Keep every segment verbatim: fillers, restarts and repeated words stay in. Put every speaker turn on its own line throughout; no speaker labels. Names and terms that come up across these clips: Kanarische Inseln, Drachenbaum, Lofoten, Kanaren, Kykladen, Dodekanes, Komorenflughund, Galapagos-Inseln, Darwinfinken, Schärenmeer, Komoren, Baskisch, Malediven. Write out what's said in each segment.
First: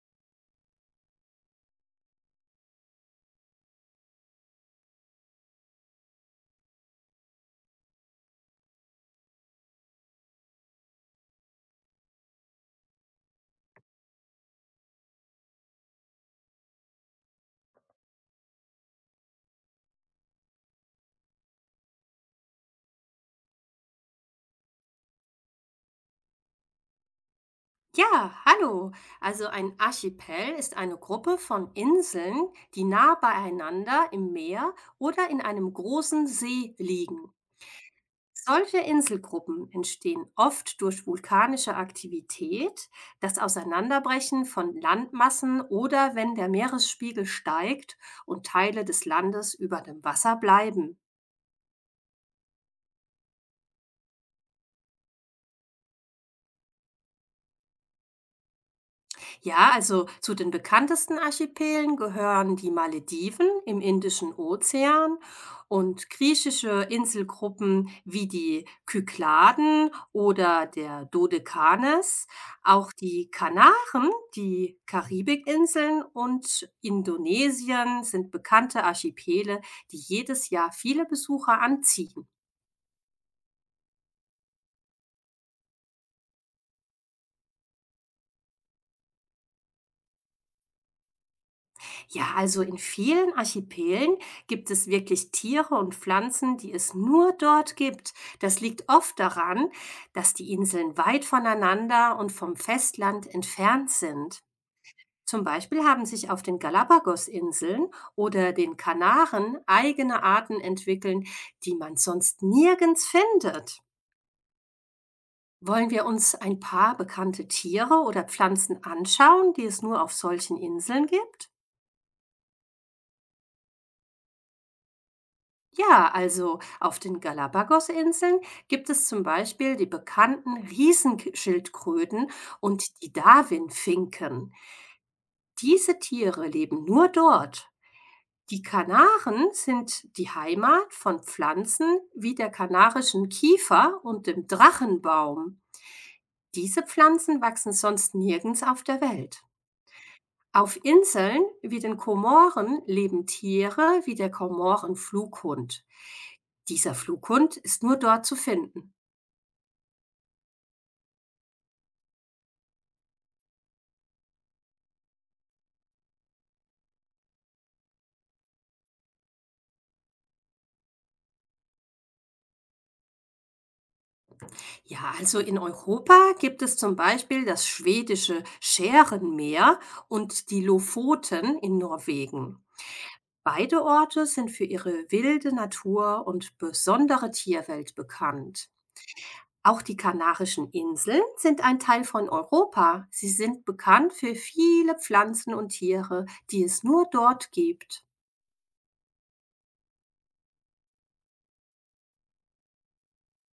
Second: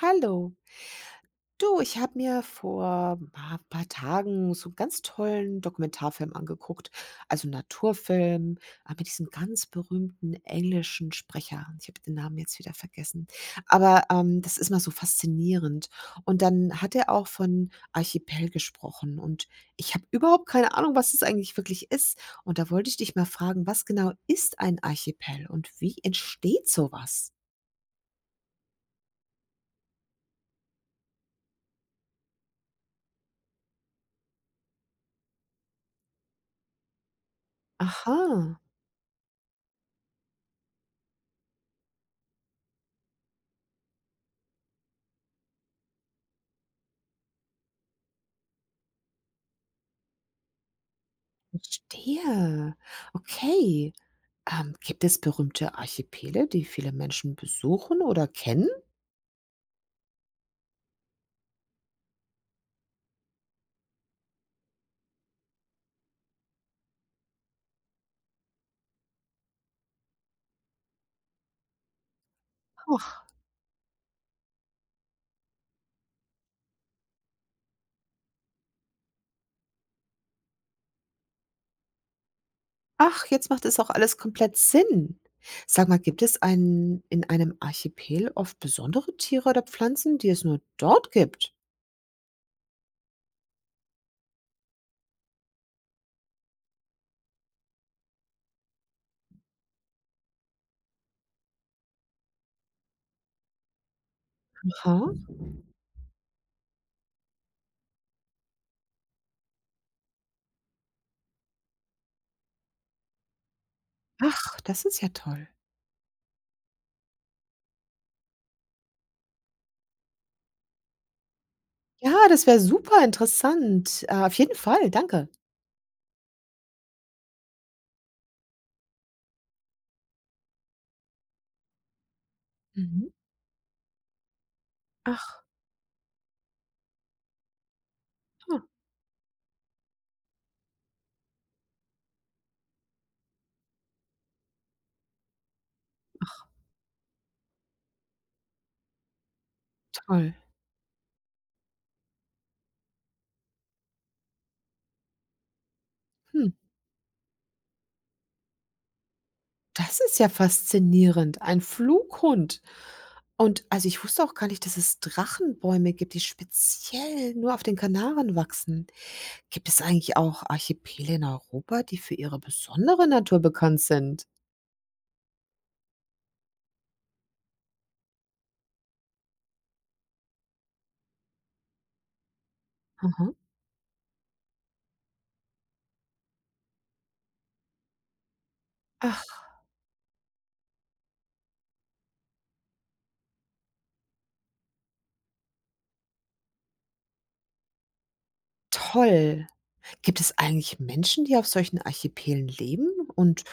Hallo. Du, ich habe mir vor ein paar Tagen so einen ganz tollen Dokumentarfilm angeguckt, also Naturfilm, ah, mit diesem ganz berühmten englischen Sprecher. Ich habe den Namen jetzt wieder vergessen. Aber, ähm, das ist mal so faszinierend. Und dann hat er auch von Archipel gesprochen und ich habe überhaupt keine Ahnung, was es eigentlich wirklich ist. Und da wollte ich dich mal fragen, was genau ist ein Archipel und wie entsteht so was?
Ja, hallo. Also ein Archipel ist eine Gruppe von Inseln, die nah beieinander im Meer oder in einem großen See liegen.
Aha.
Solche Inselgruppen entstehen oft durch vulkanische Aktivität, das Auseinanderbrechen von Landmassen oder wenn der Meeresspiegel steigt und Teile des Landes über dem Wasser bleiben.
Verstehe. Okay. Ähm, gibt es berühmte Archipele, die viele Menschen besuchen oder kennen?
Ja, also zu den bekanntesten Archipelen gehören die Malediven im Indischen Ozean und griechische Inselgruppen wie die Kykladen oder der Dodekanes, auch
Huch.
die Kanaren, die Karibikinseln und Indonesien sind bekannte Archipele, die jedes Jahr viele Besucher anziehen.
Ach, jetzt macht es auch alles komplett Sinn. Sag mal, gibt es ein, in einem Archipel oft besondere Tiere oder Pflanzen, die es nur dort gibt?
Ja, also in vielen Archipelen gibt es wirklich Tiere und Pflanzen, die es nur dort gibt. Das liegt oft daran, dass die Inseln weit voneinander und vom Festland entfernt sind.
Aha.
Zum Beispiel haben sich auf den Galapagos-Inseln oder den Kanaren eigene Arten entwickeln, die man sonst nirgends findet.
Ach, das ist ja toll.
Wollen wir uns ein paar bekannte Tiere oder Pflanzen anschauen, die es nur auf solchen Inseln gibt?
Ja, das wäre super interessant. Äh, auf jeden Fall, danke.
Ja, also auf den Galapagosinseln gibt es zum Beispiel die bekannten Riesenschildkröten und
Mhm.
die Darwinfinken.
Ach,
Diese Tiere leben nur dort. Die
ah,
Kanaren sind die Heimat von Pflanzen wie der kanarischen Kiefer und dem Drachenbaum.
ach,
Diese Pflanzen wachsen sonst nirgends auf der Welt.
toll.
Auf Inseln wie den Komoren leben Tiere wie der Komorenflughund.
Hm.
Dieser Flughund ist nur dort zu finden.
Das ist ja faszinierend, ein Flughund. Und also, ich wusste auch gar nicht, dass es Drachenbäume gibt, die speziell nur auf den Kanaren wachsen. Gibt es eigentlich auch Archipele in Europa, die für ihre besondere Natur bekannt sind?
Ja, also in Europa gibt es zum Beispiel das schwedische Schärenmeer und die Lofoten in Norwegen.
Mhm.
Beide Orte sind für ihre wilde Natur und besondere Tierwelt bekannt.
Ach,
Auch die Kanarischen Inseln sind ein Teil von Europa. Sie sind bekannt für viele Pflanzen und Tiere, die es nur dort gibt.
toll. Gibt es eigentlich Menschen, die auf solchen Archipelen leben? Und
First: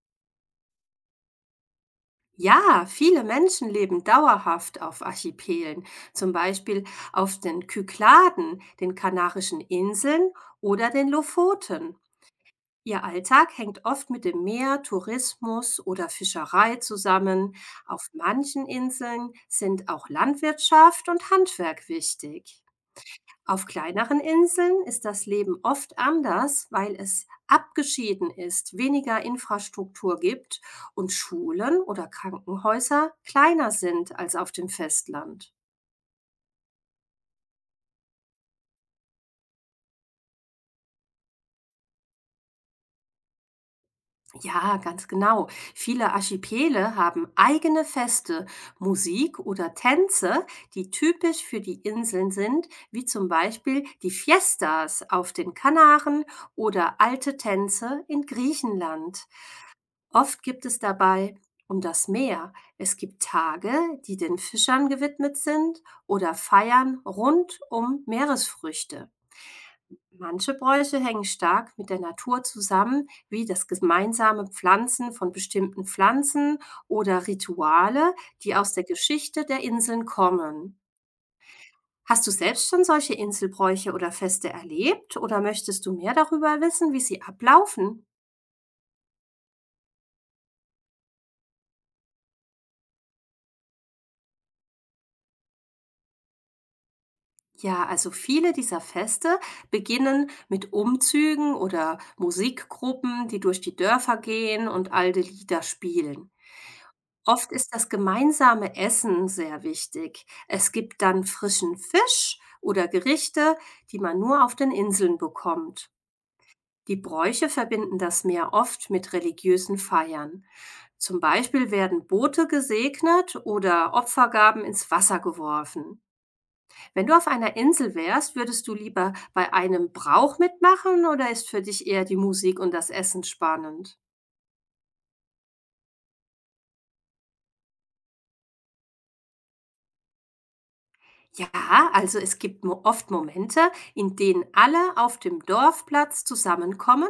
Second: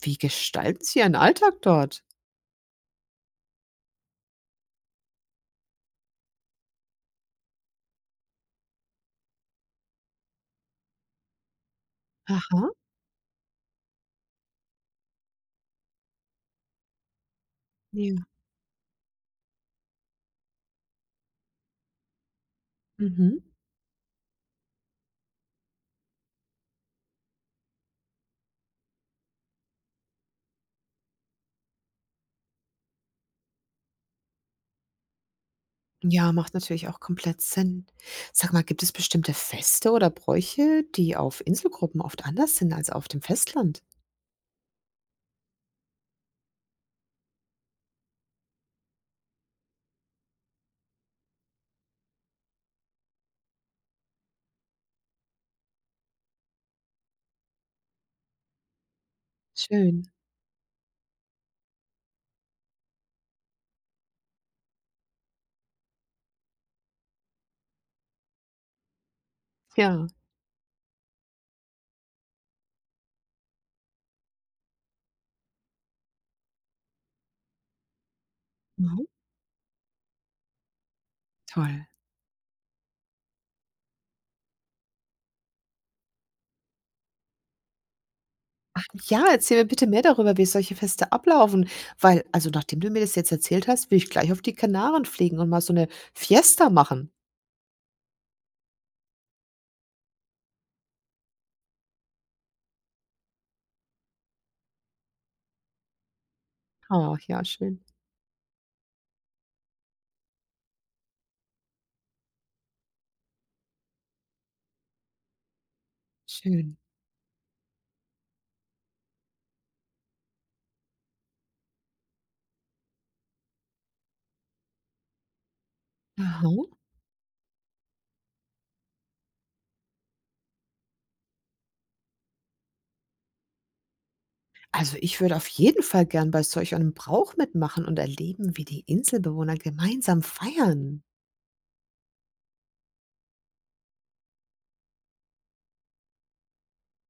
wie gestalten sie ihren Alltag dort?
Ja, viele Menschen leben dauerhaft auf Archipelen, zum Beispiel auf den Kykladen, den Kanarischen Inseln oder den Lofoten.
Aha,
Ihr Alltag hängt oft mit dem Meer, Tourismus oder Fischerei zusammen. Auf
ja.
manchen Inseln sind auch Landwirtschaft und Handwerk wichtig.
Mhm.
Auf kleineren Inseln ist das Leben oft anders, weil es abgeschieden ist, weniger Infrastruktur gibt und Schulen oder Krankenhäuser kleiner sind als auf dem Festland.
Ja, macht natürlich auch komplett Sinn. Sag mal, gibt es bestimmte Feste oder Bräuche, die auf Inselgruppen oft anders sind als auf dem Festland?
Ja, ganz genau. Viele Archipele haben eigene Feste, Musik oder Tänze, die typisch für die Inseln sind, wie zum Beispiel die Fiestas auf den Kanaren oder alte Tänze in Griechenland.
Schön.
Oft gibt es dabei um das Meer. Es gibt Tage, die den Fischern gewidmet sind oder Feiern rund um Meeresfrüchte.
Ja.
Manche Bräuche hängen stark mit der Natur zusammen, wie das gemeinsame Pflanzen von bestimmten Pflanzen oder Rituale, die aus der
Mhm.
Geschichte der Inseln kommen.
Toll.
Hast du selbst schon solche Inselbräuche oder Feste erlebt oder möchtest du mehr darüber wissen, wie sie ablaufen?
Ach ja, erzähl mir bitte mehr darüber, wie solche Feste ablaufen, weil also nachdem du mir das jetzt erzählt hast, will ich gleich auf die Kanaren fliegen und mal so eine Fiesta machen.
Ja, also viele dieser Feste beginnen mit Umzügen oder Musikgruppen, die durch die Dörfer gehen und alte Lieder spielen.
Ach ja,
Oft ist
schön,
das gemeinsame Essen sehr wichtig. Es gibt dann frischen Fisch oder Gerichte, die man nur auf den Inseln bekommt.
schön.
Die Bräuche verbinden das Meer oft mit religiösen Feiern. Zum Beispiel werden Boote gesegnet oder Opfergaben ins Wasser geworfen.
Aha.
Wenn du auf einer Insel wärst, würdest du lieber bei einem Brauch mitmachen oder ist für dich eher die Musik und das Essen spannend?
Also, ich würde auf jeden Fall gern bei solch einem Brauch mitmachen und erleben, wie die Inselbewohner gemeinsam feiern.
Ja, also es gibt mo- oft Momente, in denen alle auf dem Dorfplatz zusammenkommen,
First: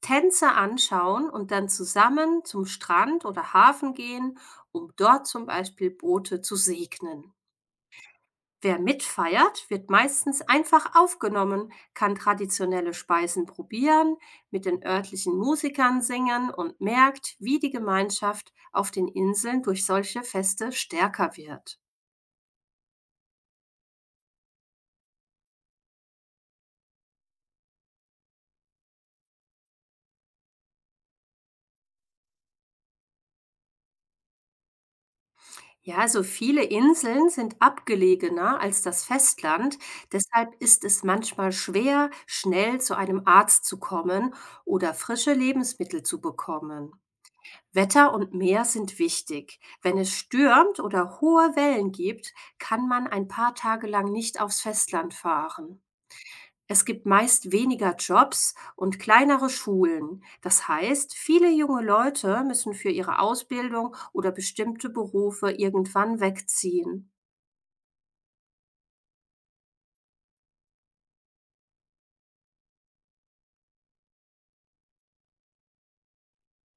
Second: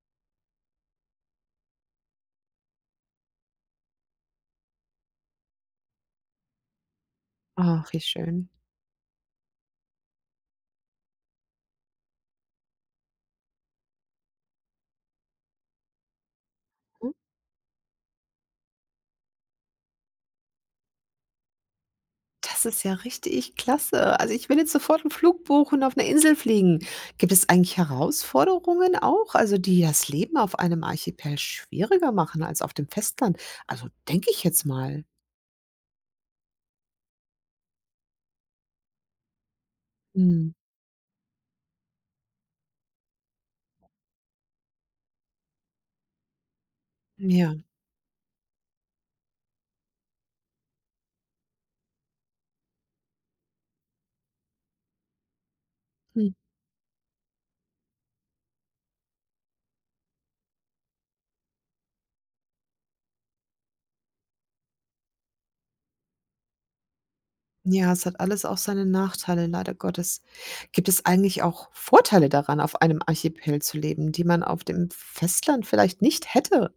Tänze anschauen und dann zusammen zum Strand oder Hafen gehen, um dort zum Beispiel Boote zu segnen.
Ach, wie schön.
Wer mitfeiert, wird meistens einfach aufgenommen, kann traditionelle Speisen probieren, mit den örtlichen Musikern singen und merkt, wie die Gemeinschaft auf den Inseln durch solche Feste stärker wird.
Das ist ja richtig klasse. Also, ich will jetzt sofort einen Flug buchen und auf eine Insel fliegen. Gibt es eigentlich Herausforderungen auch, also, die das Leben auf einem Archipel schwieriger machen als auf dem Festland? Also, denke ich jetzt mal.
Ja, also viele Inseln sind abgelegener als das Festland,
Mhm.
deshalb ist es manchmal schwer, schnell zu einem Arzt zu kommen oder frische Lebensmittel zu bekommen.
Ja.
Wetter und Meer sind wichtig. Wenn es stürmt oder hohe Wellen gibt, kann man ein paar Tage lang nicht aufs Festland fahren.
Mhm.
Es gibt meist weniger Jobs und kleinere Schulen. Das heißt, viele junge Leute müssen für ihre Ausbildung oder bestimmte Berufe irgendwann wegziehen.
Ja, es hat alles auch seine Nachteile, leider Gottes. Gibt es eigentlich auch Vorteile daran, auf einem Archipel zu leben, die man auf dem Festland vielleicht nicht hätte?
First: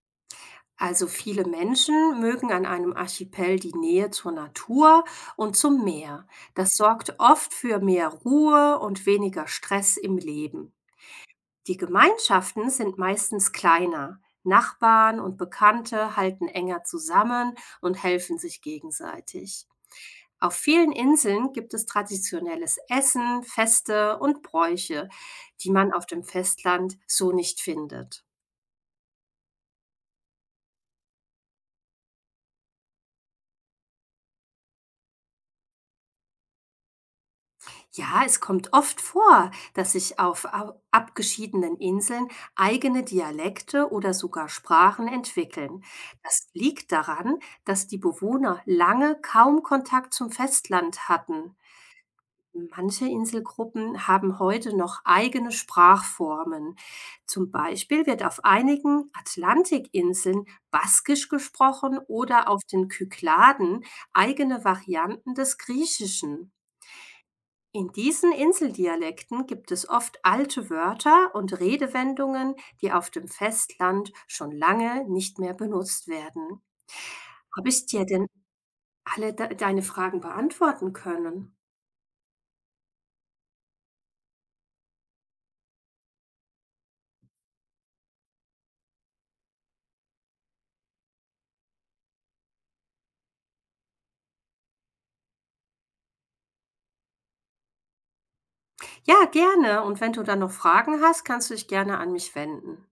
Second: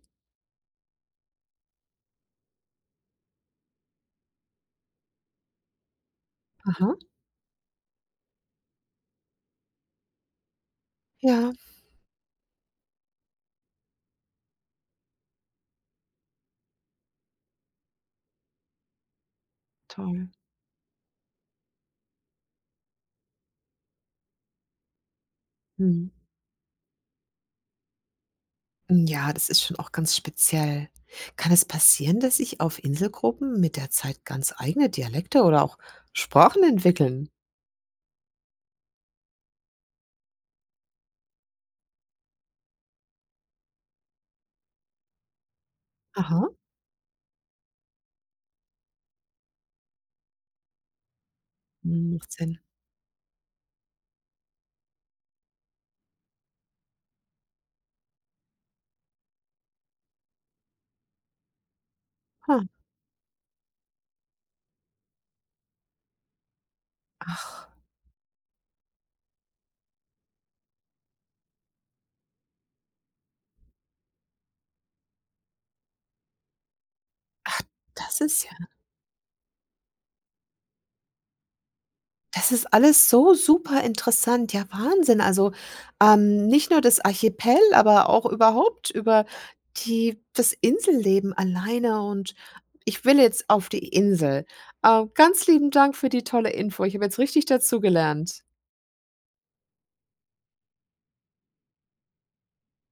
Also viele Menschen mögen an einem Archipel die Nähe zur Natur und zum Meer. Das
Aha.
sorgt oft für mehr Ruhe und weniger Stress im Leben.
Ja,
Die Gemeinschaften sind meistens kleiner. Nachbarn und Bekannte halten enger zusammen und helfen sich gegenseitig.
toll.
Auf vielen Inseln gibt es traditionelles Essen, Feste und Bräuche, die man auf
Mhm.
dem Festland so nicht findet.
Ja, das ist schon auch ganz speziell. Kann es passieren, dass sich auf Inselgruppen mit der Zeit ganz eigene Dialekte oder auch Sprachen entwickeln?
Ja, es kommt oft vor, dass sich auf au- abgeschiedenen Inseln eigene Dialekte oder sogar Sprachen entwickeln.
Aha.
Das liegt daran, dass die Bewohner lange kaum Kontakt zum Festland hatten.
Hm, macht Sinn.
Manche Inselgruppen haben heute noch eigene Sprachformen. Zum Beispiel wird auf einigen Atlantikinseln Baskisch gesprochen oder
Ha.
auf den Kykladen eigene Varianten des Griechischen.
Ach,
In diesen Inseldialekten gibt es oft alte Wörter und Redewendungen, die auf dem Festland schon lange nicht mehr benutzt werden. Habe ich dir
das
denn
ist ja
alle de deine Fragen beantworten können?
das ist alles so super interessant. Ja, Wahnsinn. Also, ähm, nicht nur das Archipel, aber auch überhaupt über die das Inselleben alleine und ich will jetzt auf die Insel. Äh, ganz lieben Dank für die tolle Info. Ich habe jetzt richtig dazugelernt.
Ja, gerne. Und wenn du dann noch Fragen hast, kannst du dich gerne an mich wenden.